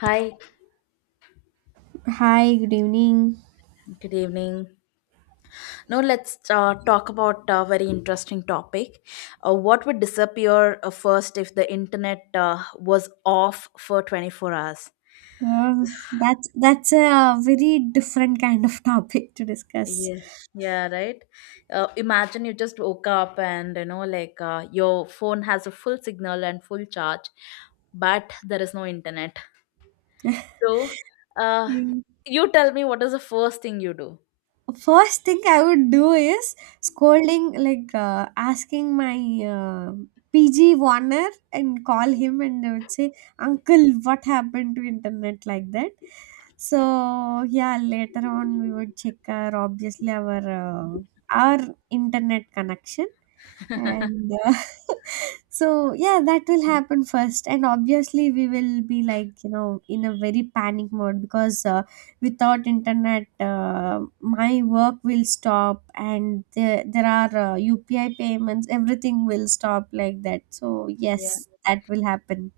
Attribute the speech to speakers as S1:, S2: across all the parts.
S1: Hi,
S2: Hi, good evening.
S1: good evening. Now let's talk about a very interesting topic. What would disappear first if the internet was off for 24 hours?
S2: Uh, that's a very different kind of topic to discuss.
S1: Yeah, yeah, right. Imagine you just woke up and, like, your phone has a full signal and full charge, but there is no internet. So, uh,
S2: Mm.
S1: you tell me what is the first thing you
S2: First thing I would do is scolding, like asking my uh, PG Warner and call him and I would say, "Uncle, what happened to internet like that?" So yeah, later on we would check our obviously our internet connection
S1: do?
S2: and so yeah that will happen first and obviously we will be like you know in a very panic mode because without internet my work will stop and there are upi payments everything will stop like that so yes that will happen.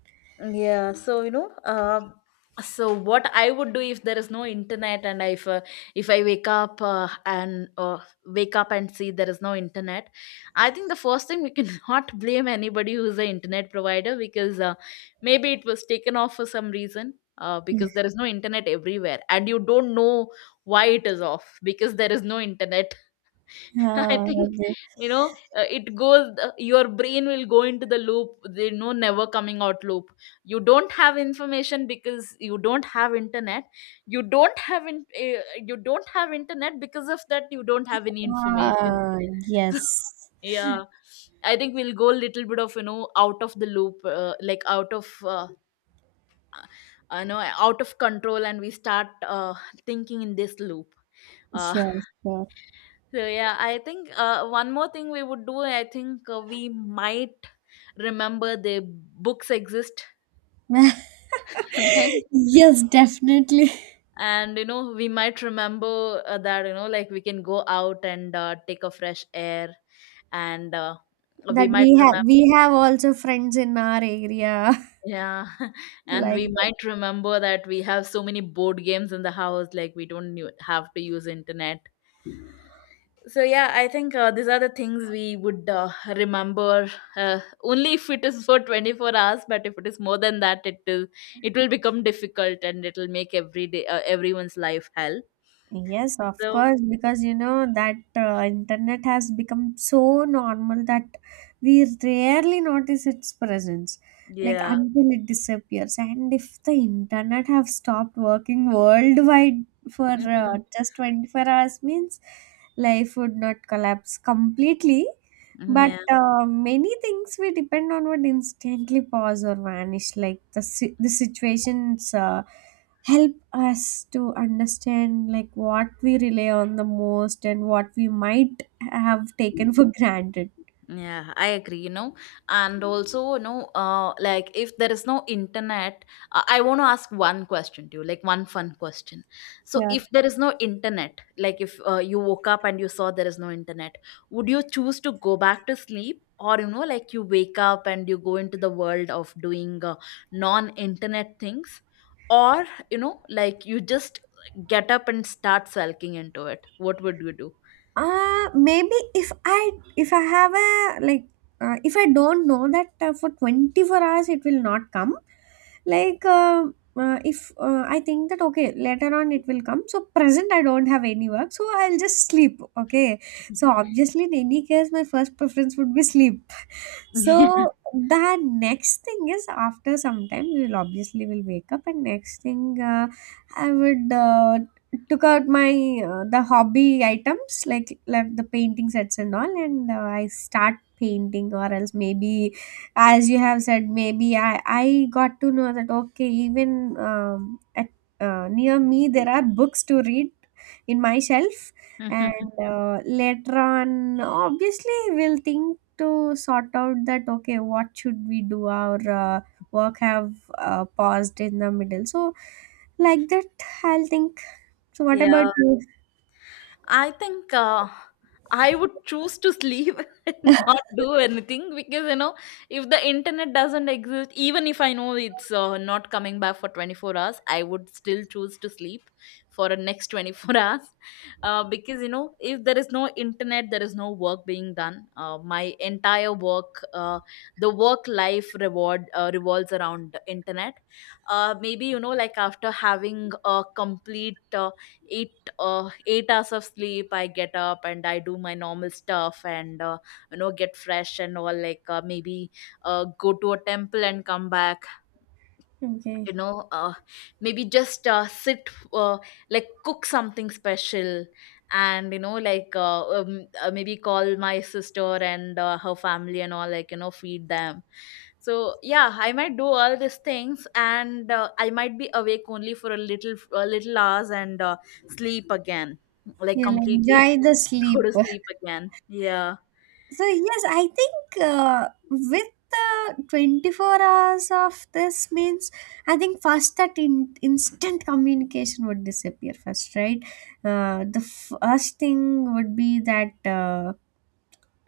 S1: Yeah, so what I would do if there is no internet, and if I wake up and see there is no internet, I think the first thing, we cannot blame anybody who is an internet provider, because maybe it was taken off for some reason. Because there is no internet everywhere, and you don't know why it is off, because there is no internet. I
S2: uh,
S1: think, you know it goes. Your brain will go into the loop. The no never coming out loop. You don't have information, because you don't have internet. You don't have in, uh, you don't have internet, because of that you don't have any information.
S2: uh, yes,
S1: Yeah, I think we'll go a little bit of, out of the loop, like out of, I know, out of control, and we start thinking in this loop. Uh,
S2: sure, sure.
S1: so yeah, I think one more thing we would do. I think we might remember the books exist. Right?
S2: Yes, definitely.
S1: And we might remember that, like, we can go out and take a fresh air, and
S2: That
S1: we might
S2: we have
S1: remember.
S2: we have also friends in our area.
S1: Yeah, and
S2: Like,
S1: we might remember that we have so many board games in the house, like we don't have to use internet. So yeah, I think these are the things we would remember, only if it is for 24 hours. But if it is more than that, it will become difficult, and it will make every day, everyone's life hell.
S2: yes, of
S1: So
S2: course, because you know that internet has become so normal that we rarely notice its presence, like
S1: yeah.
S2: until it disappears. And if the internet have stopped working worldwide for
S1: Mhm.
S2: just 24 hours means life would not collapse completely, but many things we depend on would instantly pause or vanish, like the the situations. Help us to understand like what we rely on the most and what we might have taken
S1: Yeah.
S2: for granted.
S1: Yeah, I agree. And also, like, if there is no internet, I want to ask one question to you, like one fun question. So,
S2: Yeah,
S1: if there is no internet, like if you woke up and you saw there is no internet, would you choose to go back to sleep? Or, like, you wake up and you go into the world of doing non internet things? Or, like, you just get up and start sulking into it? What would you do?
S2: maybe if I have a like if I don't know that for 24 hours it will not come like if I think that okay later on it will come so present I don't have any work so I'll just sleep okay so obviously in any case my first preference would be sleep. So the next thing is after some time we will obviously will wake up and next thing I would took out my the hobby items like the painting sets and all and I start painting or else maybe as you have said maybe i got to know that okay even at near me there are books to read in my shelf and later on obviously we'll think to sort out that okay what should we do our work have paused in the middle so like that I'll think. So what about
S1: Yeah.
S2: you?
S1: I think, I would choose to sleep, and not do anything, because if the internet doesn't exist, even if I know it's not coming back for 24 hours, I would still choose to sleep for the next 24 hours, because if there is no internet, there is no work being done. My entire work, the work life reward revolves around the internet. Maybe like, after having a complete 8 hours of sleep, I get up and I do my normal stuff, and get fresh and all, like maybe go to a temple and come back,
S2: Okay,
S1: you know uh, maybe just sit, like cook something special, and like, maybe call my sister and her family and all, like feed them. So yeah, I might do all these things, and I might be awake only for a little hours, and sleep again, like
S2: you'll
S1: completely.
S2: enjoy the
S1: Go
S2: sleep.
S1: to sleep again. Yeah.
S2: So yes, I think with the 24 hours of this means I think first that instant communication would disappear first, right? The first thing would be that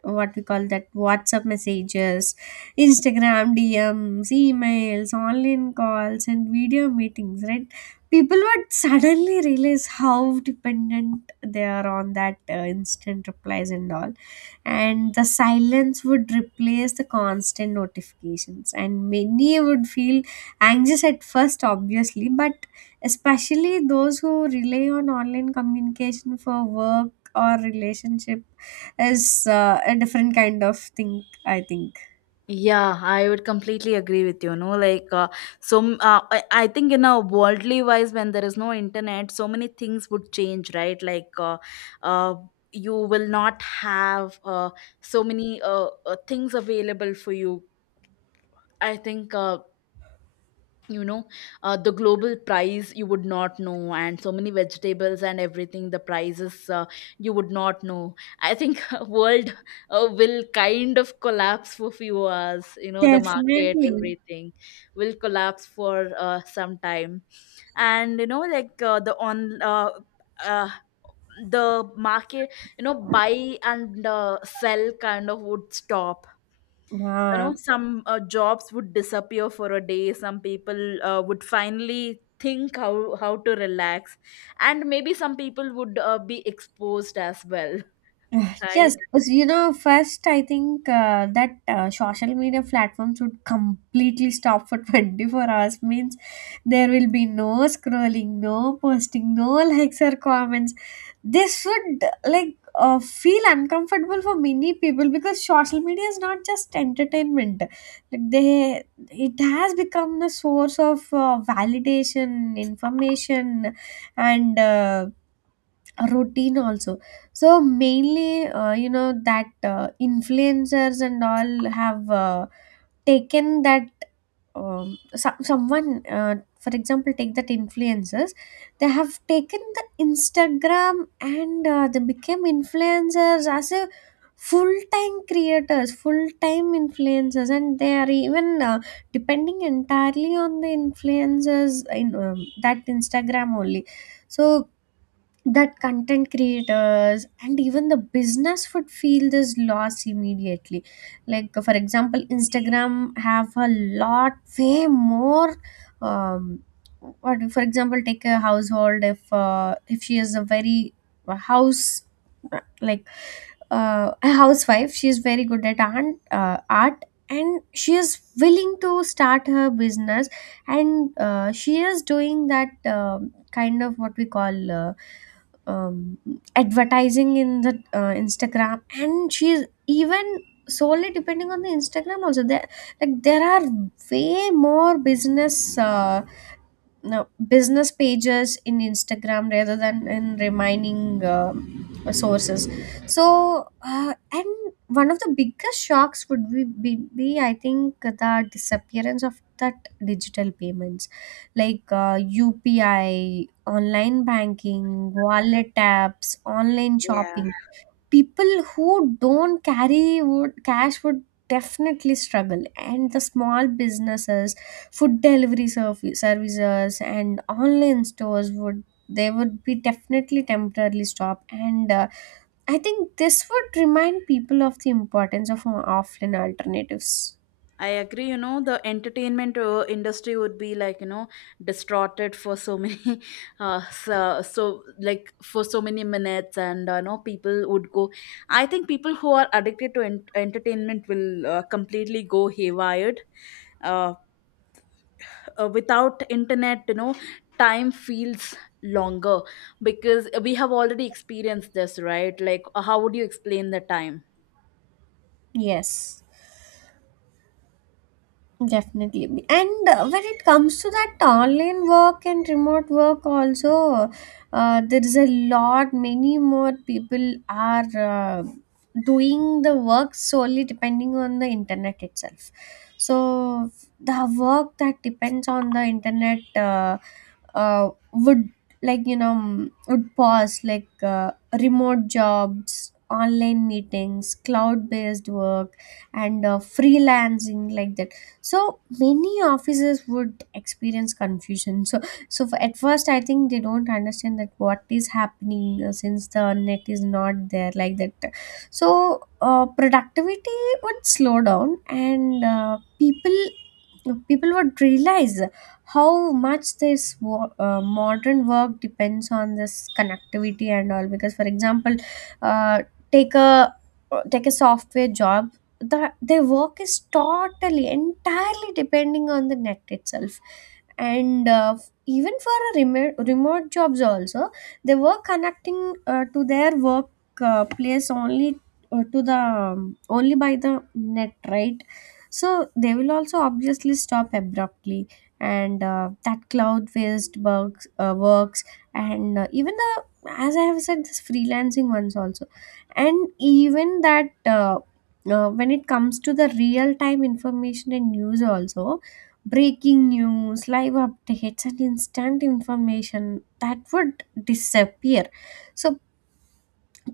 S2: what we call that WhatsApp messages, Instagram DMs, emails, online calls, and video meetings, right? People would suddenly realize how dependent they are on that instant replies and all. And the silence would replace the constant notifications. And many would feel anxious at first, obviously, but especially those who rely on online communication for work or relationship is a different kind of thing I think.
S1: Yeah, I would completely agree with you. No, like, I think, in a worldly wise, when there is no internet, so many things would change, right? Like, uh, you will not have so many, things available for you. I think, you know the global price you would not know, and so many vegetables and everything, the prices, you would not know. I think world will kind of collapse for few hours. The market,
S2: Definitely.
S1: everything will collapse for some time. And like, uh, the market, buy and sell kind of would stop.
S2: Yeah.
S1: Some jobs would disappear for a day. Some people would finally think how to relax, and maybe some people would be exposed as well.
S2: Ugh, yes,
S1: Right.
S2: because, you know, first I think that social media platforms would completely stop for 24 hours means there will be no scrolling, no posting, no likes or comments. This would like feel uncomfortable for many people because social media is not just entertainment. Like they, it has become the source of validation, information, and routine also. So mainly you know that influencers and all have taken that someone for example take that influencers, they have taken the instagram and they became influencers as a full-time creators full-time influencers and they are even depending entirely on the influencers in that instagram only. So that content creators and even the business would feel this loss immediately, like for example instagram have a lot way more um what, for example take a household if she is a very a house like a housewife, she is very good at art and she is willing to start her business and she is doing that kind of what we call um, advertising in the Instagram, and she's even solely depending on the Instagram also. There are way more business no, business pages in Instagram rather than in remaining sources. So, and one of the biggest shocks would be, I think, the disappearance of that digital payments like UPI, online banking, wallet apps, online
S1: Yeah.
S2: shopping. People who don't carry would cash would definitely struggle and the small businesses food delivery services and online stores would, they would be definitely temporarily stop and I think this would remind people of the importance of offline alternatives.
S1: I agree, the entertainment industry would be like, distorted for so many, uh, so, so, like, for so many minutes, and people would go. I think people who are addicted to entertainment will completely go haywired. Uh, without internet, time feels longer, because we have already experienced this, right? Like, how would you explain the time?
S2: Yes, definitely. And when it comes to that online work and remote work, also, there is a lot, many more people are doing the work solely depending on the internet itself. So, the work that depends on the internet would, like, you know, would pause, like remote jobs, online meetings, cloud based work, and freelancing, like that. So many officers would experience confusion, so so for, at first I think they don't understand that what is happening since the net is not there like that. So productivity would slow down and people would realize how much this modern work depends on this connectivity and all because for example uh, take a take a software job, the their work is totally entirely depending on the net itself. And even for a remote jobs also, they were connecting to their work place only to the only by the net, right? So they will also obviously stop abruptly. And that cloud based bugs works, and even the, as I have said this freelancing ones also. And even that when it comes to the real time information and news also, breaking news live updates and instant information that would disappear. So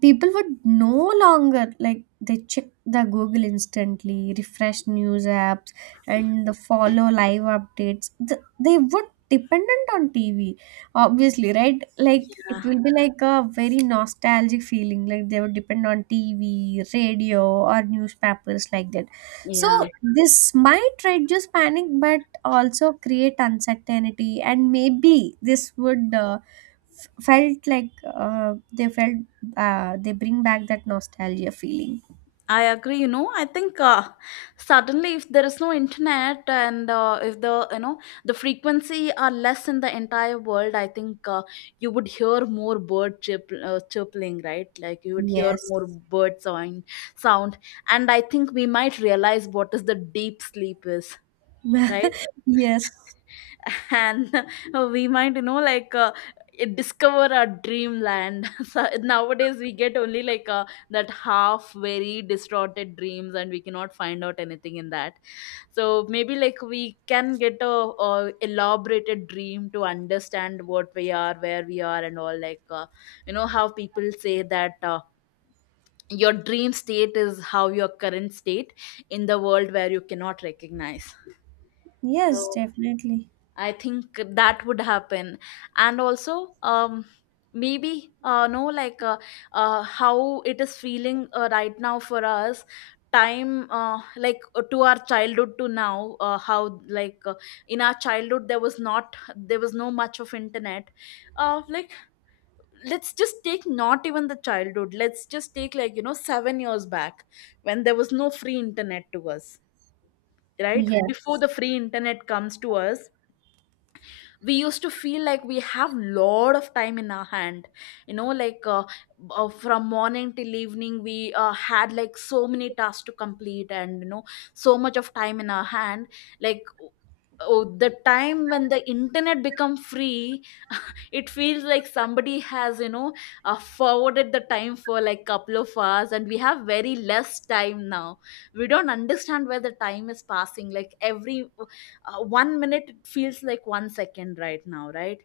S2: people would no longer like they check the google instantly refresh news apps and the follow live updates. They would dependent on tv obviously, right? Like
S1: Yeah,
S2: it will be like a very nostalgic feeling, like they would depend on tv radio or newspapers like that. So
S1: yeah,
S2: this might reduce panic but also create uncertainty and maybe this would felt like they felt they bring back that nostalgia feeling.
S1: I agree, I think, suddenly if there is no internet, and if the you know the frequency are less in the entire world, I think, you would hear more bird chirping, right? Like, you would hear
S2: Yes.
S1: more bird sound. And I think we might realize what is the deep sleep is, right?
S2: Yes.
S1: And we might, like, discover our dreamland. So nowadays we get only like, that half very distorted dreams, and we cannot find out anything in that. So maybe, like, we can get a elaborated dream to understand what we are, where we are, and all, like, you know how people say that, your dream state is how your current state, in the world where you cannot recognize.
S2: Yes,
S1: So
S2: definitely.
S1: I think that would happen. And also, maybe, no, like, how it is feeling right now for us, time, like, to our childhood to now, how, like, in our childhood, there was no much of internet, like, let's just take, not even the childhood, let's just take like, 7 years back, when there was no free internet to us, right? Before
S2: Yes.
S1: the free internet comes to us, we used to feel like we have lot of time in our hand, like, from morning till evening, we had like so many tasks to complete, and so much of time in our hand. Like, oh, the time when the internet become free, it feels like somebody has, forwarded the time for like couple of hours, and we have very less time now. We don't understand where the time is passing, like every 1 minute it feels like 1 second right now, right?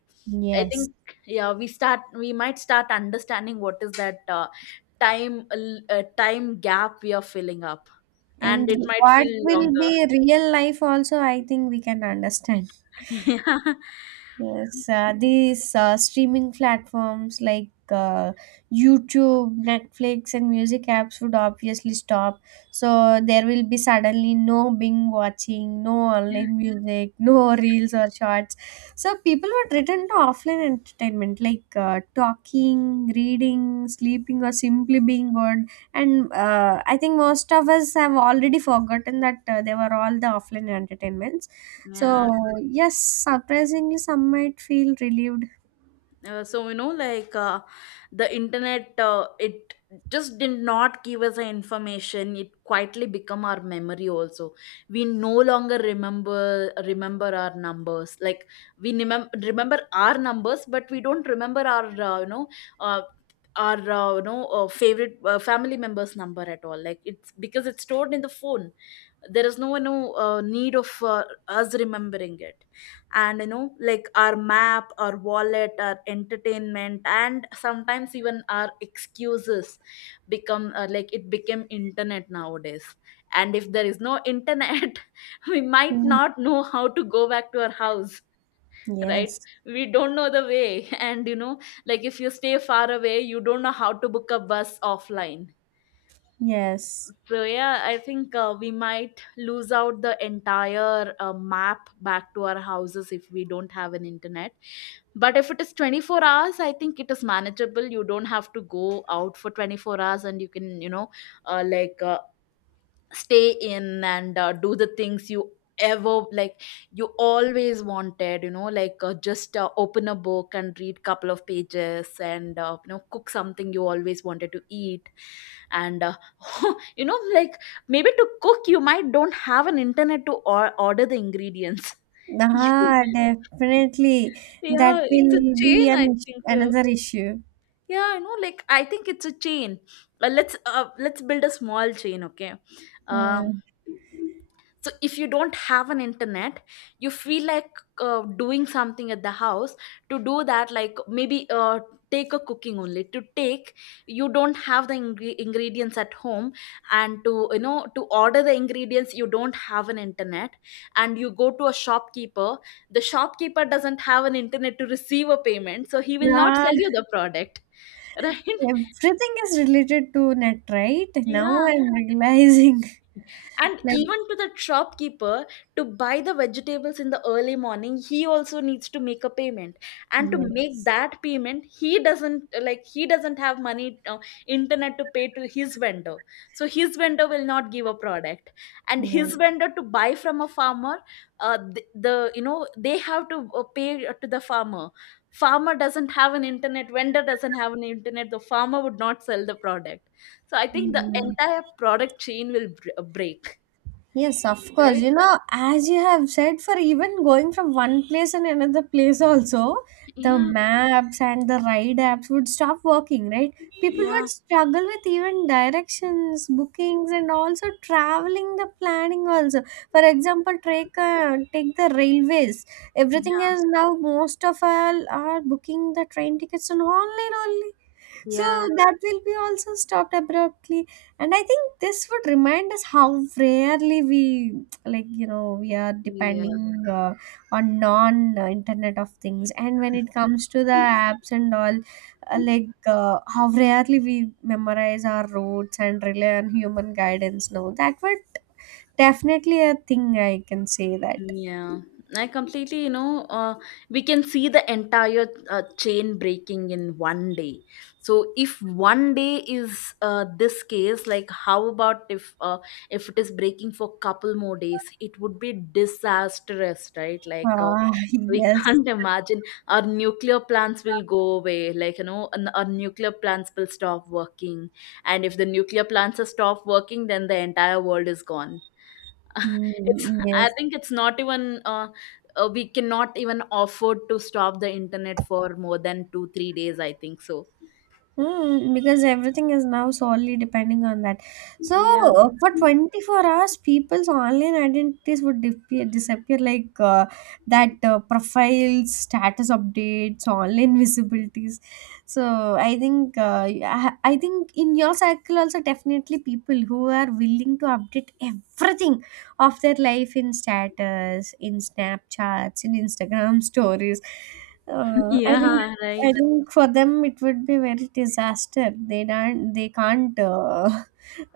S1: I
S2: Yes.
S1: think, yeah, we might start understanding what is that, time, time gap we are filling up, and
S2: And
S1: it might
S2: what
S1: feel
S2: will
S1: longer.
S2: be real life also, I think we can understand.
S1: Yeah,
S2: Yes, these streaming platforms like YouTube, Netflix, and music apps would obviously stop. So there will be suddenly no Bing watching, no online music, no reels or shorts. So people would return to offline entertainment like talking, reading, sleeping, or simply being bored. And I think most of us have already forgotten that they were all the offline entertainments, so,
S1: yeah.
S2: yes, surprisingly, some might feel relieved.
S1: So, like, the internet, it just did not give us the information, it quietly become our memory also. We no longer remember our numbers, like, we remember our numbers, but we don't remember our you know uh, our you know favorite family members number at all, like, it's because it's stored in the phone. There is no, need of, us remembering it. And like, our map, our wallet, our entertainment, and sometimes even our excuses become like, it became internet nowadays. And if there is no internet, we might
S2: Hmm.
S1: not know how to go back to our house, right?
S2: Yes,
S1: We don't know the way. And like, if you stay far away, you don't know how to book a bus offline.
S2: yes.
S1: So yeah, I think we might lose out the entire map back to our houses, if we don't have an internet. But if it is 24 hours, I think it is manageable. You don't have to go out for 24 hours and you can, uh, like uh, stay in and do the things you ever like you always wanted, you know like just open a book and read couple of pages and cook something you always wanted to eat and you know like Maybe to cook you might don't have an internet to order the ingredients. You-
S2: Ah, definitely. That
S1: yeah, it's a
S2: will
S1: chain,
S2: be
S1: I
S2: an issue,
S1: think so.
S2: another issue.
S1: Yeah, I know, like, I think it's a chain. Let's let's build a small chain, okay?
S2: Uh,
S1: uh, so if you don't have an internet, you feel like doing something at the house. To do that, like maybe take a cooking only to take, you don't have the ingredients at home, and to to order the ingredients you don't have an internet. And you go to a shopkeeper. The shopkeeper doesn't have an internet to receive a payment, so he will not
S2: ah,
S1: sell you the product. Right?
S2: everything is related to net, right? Now
S1: Yeah.
S2: I'm realizing.
S1: And
S2: Like,
S1: even to the shopkeeper, to buy the vegetables in the early morning, he also needs to make a payment. And to make
S2: yes,
S1: that payment, he doesn't have money, internet to pay to his vendor. So his vendor will not give a product. And his vendor to buy from a farmer, they have to pay to the farmer. Farmer doesn't have an internet, vendor doesn't have an internet, the farmer would not sell the product. So I think the
S2: yes.
S1: entire product chain will break,
S2: Yes, of course.
S1: right?
S2: You know, as you have said, for even going from one place and another place, also, the
S1: Yeah,
S2: maps and the ride apps would stop working, right? People
S1: yeah,
S2: would struggle with even directions, bookings, and also traveling the planning, also. For example, take the railways. Everything
S1: yeah,
S2: is now, most of all are booking the train tickets on online only. So
S1: yeah,
S2: that will be also stopped abruptly. And I think this would remind us how rarely we, like, you know, we are
S1: yeah,
S2: depending on non Internet of Things. And when it comes to the apps and all, how rarely we memorize our routes and rely on human guidance now. That would definitely a thing I can say that.
S1: yeah. I completely, you know, we can see the entire chain breaking in one day. So if one day is this case, like how about if it is breaking for couple more days, it would be disastrous, right?
S2: Ah,
S1: We
S2: yes.
S1: can't imagine, our nuclear plants will go away. Like, you know, and our nuclear plants will stop working. And if the nuclear plants are stopped working, then the entire world is gone. It's,
S2: Mm,
S1: I
S2: yes.
S1: think it's not even, we cannot even afford to stop the internet for more than two, 3 days, I think so.
S2: Mm, because everything is now solely depending on that. So
S1: Yeah.
S2: for 24 hours, people's online identities would disappear like that profiles, status updates, online visibilities. So I think I think in your circle also definitely people who are willing to update everything of their life in status, in Snapchats, in Instagram stories. Uh, I think
S1: Yeah,
S2: I
S1: right.
S2: think for them it would be very disaster. They can't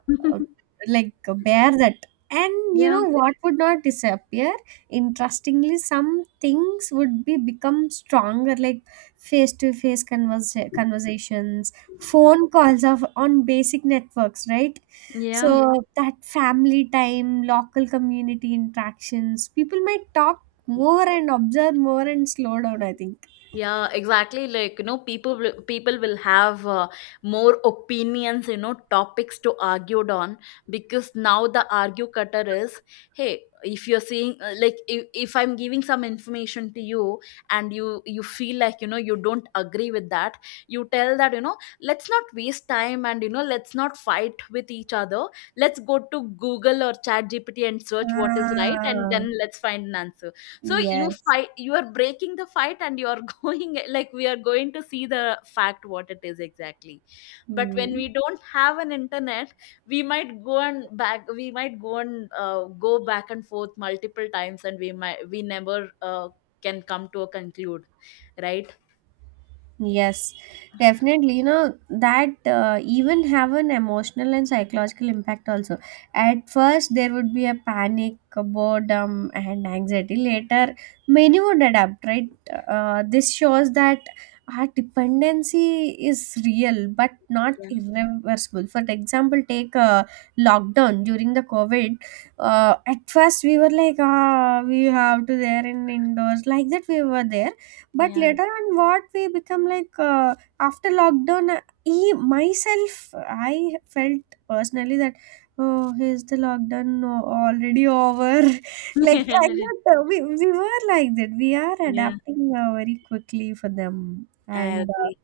S2: like bear that. And you
S1: Yeah,
S2: know what would not disappear? Interestingly, some things would be become stronger, like face-to-face conversations, phone calls of on basic networks, right?
S1: yeah.
S2: So that family time, local community interactions, people might talk more and observe more and slow down, I think.
S1: Yeah, exactly. Like, you know, people will have more opinions, you know, topics to argue on, because now the argue cutter is, hey, if you're seeing like if I'm giving some information to you and you feel like, you know, you don't agree with that, you tell that, you know, let's not waste time and, you know, let's not fight with each other. Let's go to Google or Chat GPT and search what is right and
S2: Ah.
S1: then let's find an answer. So you
S2: Yes.
S1: fight, you are breaking the fight, and you are going like we are going to see the fact what it is exactly. But when
S2: Mm.
S1: we don't have an internet, we might go and back, we might go and go back and forth multiple times, and we might we never can come to a conclude, right?
S2: Yes, definitely. You know, that even have an emotional and psychological impact also. At first, there would be a panic, a boredom, and anxiety. Later, many would adapt, right? This shows that our dependency is real but not
S1: Yeah,
S2: irreversible. For example, take a lockdown during the COVID. At first, we were like, ah, we have to there in indoors. Like that, we were there but
S1: yeah,
S2: later on what we become like after lockdown he myself I felt personally that oh here's the lockdown already over like that we were like that we are
S1: yeah.
S2: adapting very quickly for them
S1: I
S2: and
S1: agree.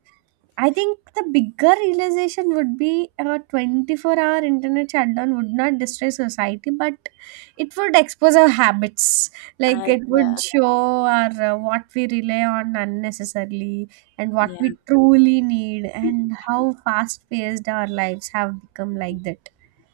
S2: I think the bigger realization would be a 24-hour internet shutdown would not destroy society, but it would expose our habits. Like
S1: I
S2: it would show our what we rely on unnecessarily and what we
S1: Yeah,
S2: truly need
S1: yeah.
S2: and how fast paced our lives have become like that.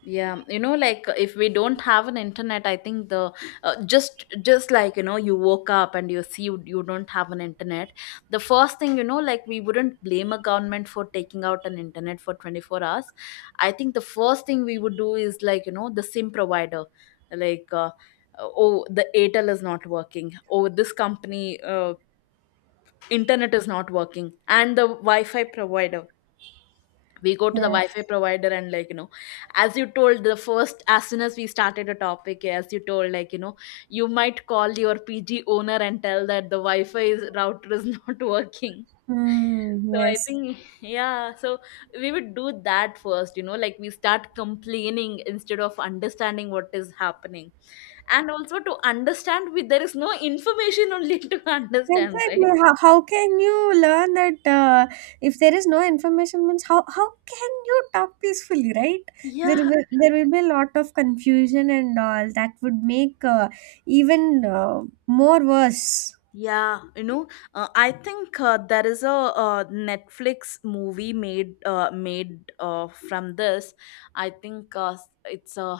S1: Yeah, if we don't have an internet, I think the just like, you know, you woke up and you see, you don't have an internet. The first thing, you know, like, we wouldn't blame a government for taking out an internet for 24 hours. I think the first thing we would do is like, you know, the sim provider, like uh, oh, the Atel is not working, oh, this company internet is not working, and the wi-fi provider. We go to the wi-fi
S2: Yes.
S1: provider and, like, you know, as you told, the first, as soon as we started a topic, as you told, like, you know, you might call your PG owner and tell that the wi-fi is, router is not working.
S2: Hmm.
S1: So I
S2: Yes.
S1: think, yeah, so we would do that first, you know, like, we start complaining instead of understanding what is happening. And also to understand, there is no information only to understand, right?
S2: Exactly. How can you learn that if there is no information means how can you talk peacefully, right?
S1: Yeah.
S2: There will be a lot of confusion and all that would make even more worse.
S1: Yeah, you know, I think there is a Netflix movie made, from this. I think it's a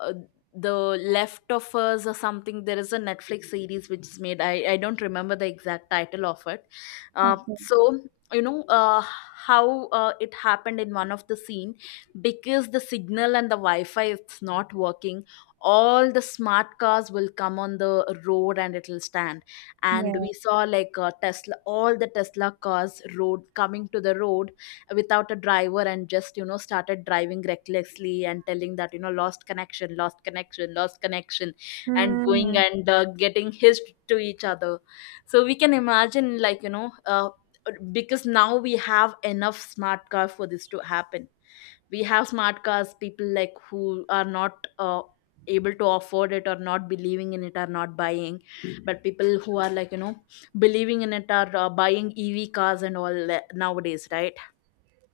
S1: uh, the left of us or something. There is a Netflix series which is made, I don't remember the exact title of it. uh,
S2: Okay.
S1: so you know, how it happened in one of the scene, because the signal and the wi-fi, it's not working, all the smart cars will come on the road and it'll stand. And
S2: Yeah.
S1: we saw like Tesla, all the Tesla cars road coming to the road without a driver and just, you know, started driving recklessly and telling that, you know, lost connection, lost connection, lost connection, and going
S2: Hmm.
S1: and getting hitched to each other. So we can imagine, like, you know, because now we have enough smart car for this to happen. We have smart cars, people like who are not able to afford it or not believing in it are not buying, but people who are, like, you know, believing in it are buying EV cars and all that nowadays, right?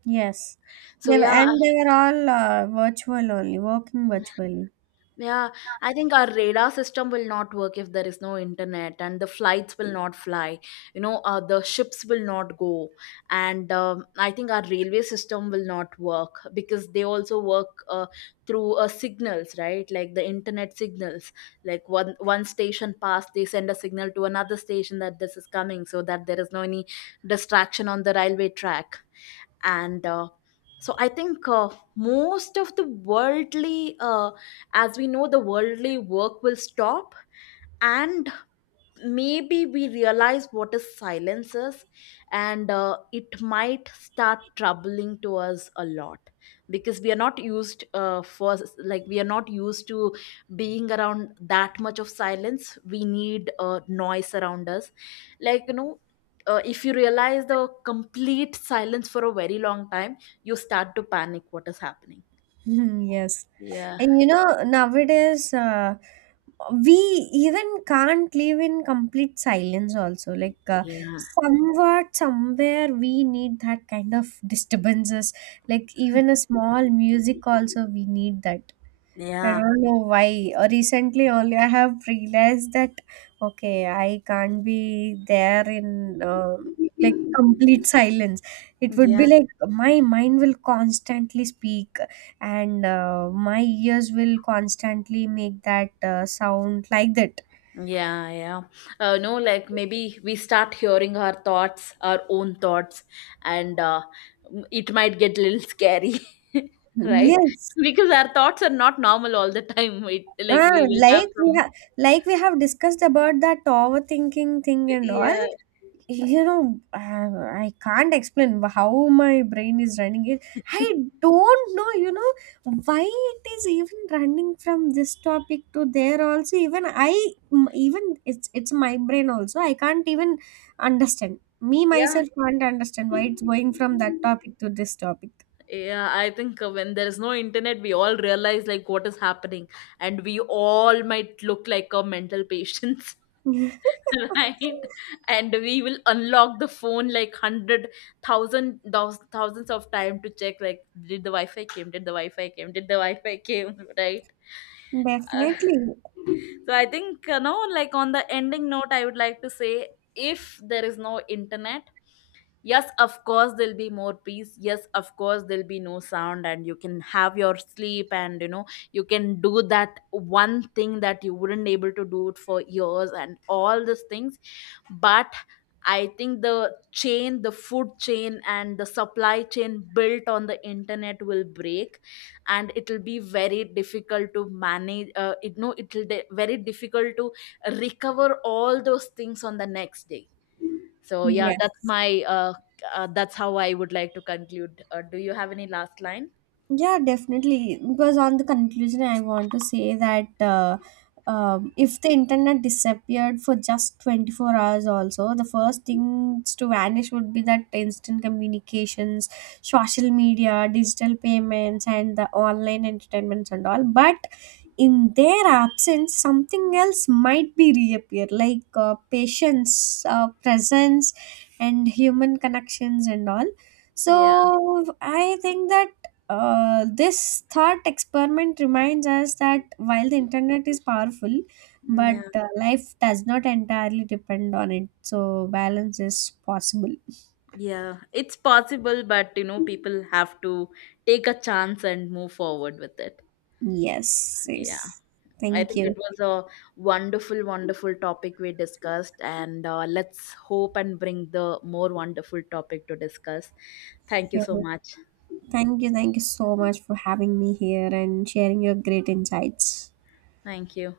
S2: Yes.
S1: So
S2: They were,
S1: yeah.
S2: and they were all virtual only, working virtually.
S1: Yeah, I think our radar system will not work if there is no internet, and the flights will not fly. You know, the ships will not go, and I think our railway system will not work because they also work through signals, right? Like the internet signals. Like, one station passed, they send a signal to another station that this is coming, so that there is no any distraction on the railway track. And I think most of the worldly as we know, the worldly work will stop, and maybe we realize what is silence is, and it might start troubling to us a lot, because we are not used to being around that much of silence. We need noise around us, like, you know. If you realize the complete silence for a very long time, you start to panic what is happening.
S2: Mhm, yes.
S1: Yeah.
S2: And you know, nowadays, we even can't live in complete silence, also. Like,
S1: Yeah.
S2: somewhat, somewhere, we need that kind of disturbances. Like, even a small music, also, we need that. I
S1: Yeah.
S2: don't know why. Recently, only I have realized that okay, I can't be there in like complete silence. It would be
S1: Yeah.
S2: like my mind will constantly speak, and my ears will constantly make that sound like that.
S1: Yeah, yeah. No, like maybe we start hearing our thoughts, our own thoughts, and it might get a little scary, right?
S2: Yes.
S1: Because our thoughts are not normal all the time. It like
S2: Ah,
S1: we will have
S2: like we
S1: some.
S2: have like we have discussed about that overthinking thing and all.
S1: Yeah,
S2: You know I can't explain how my brain is running it. I don't know, you know, why it is even running from this topic to there also. Even even it's my brain also, I can't even understand me
S1: yeah.
S2: myself, can't understand why it's going from that topic to this topic.
S1: Yeah, I think when there is no internet, we all realize like what is happening, and we all might look like a mental patients, right? And we will unlock the phone like 100,000 thousands of time to check like, did the Wi-Fi came, did the Wi-Fi came, did the Wi-Fi came, right? Uh,
S2: Definitely.
S1: so I think, you know, like on the ending note, I would like to say, if there is no internet, yes, of course there'll be more peace, yes, of course there'll be no sound and you can have your sleep, and, you know, you can do that one thing that you wouldn't able to do it for years and all these things. But I think the chain, the food chain and the supply chain built on the internet will break, and it'll be very difficult to manage, it no it'll de- very difficult to recover all those things on the next day. So yeah,
S2: Yes.
S1: that's how I would like to conclude. Do you have any last line?
S2: Yeah, definitely. Because on the conclusion, I want to say that if the internet disappeared for just 24 hours, also, the first things to vanish would be that instant communications, social media, digital payments, and the online entertainments and all. But in their absence, something else might be reappear, like patience, presence, and human connections and all.
S1: Yeah.
S2: So I think that this thought experiment reminds us that while the internet is powerful, but
S1: Yeah.
S2: life does not entirely depend on it. So balance is possible.
S1: Yeah. It's possible, but, you know, people have to take a chance and move forward with it.
S2: Yes,
S1: Yeah.
S2: yes.
S1: I
S2: Thank
S1: think
S2: you.
S1: it was a wonderful, wonderful topic we discussed, and let's hope and bring the more wonderful topic to discuss. Thank you
S2: Yeah.
S1: so much.
S2: Thank you. Thank you so much for having me here and sharing your great insights.
S1: Thank you.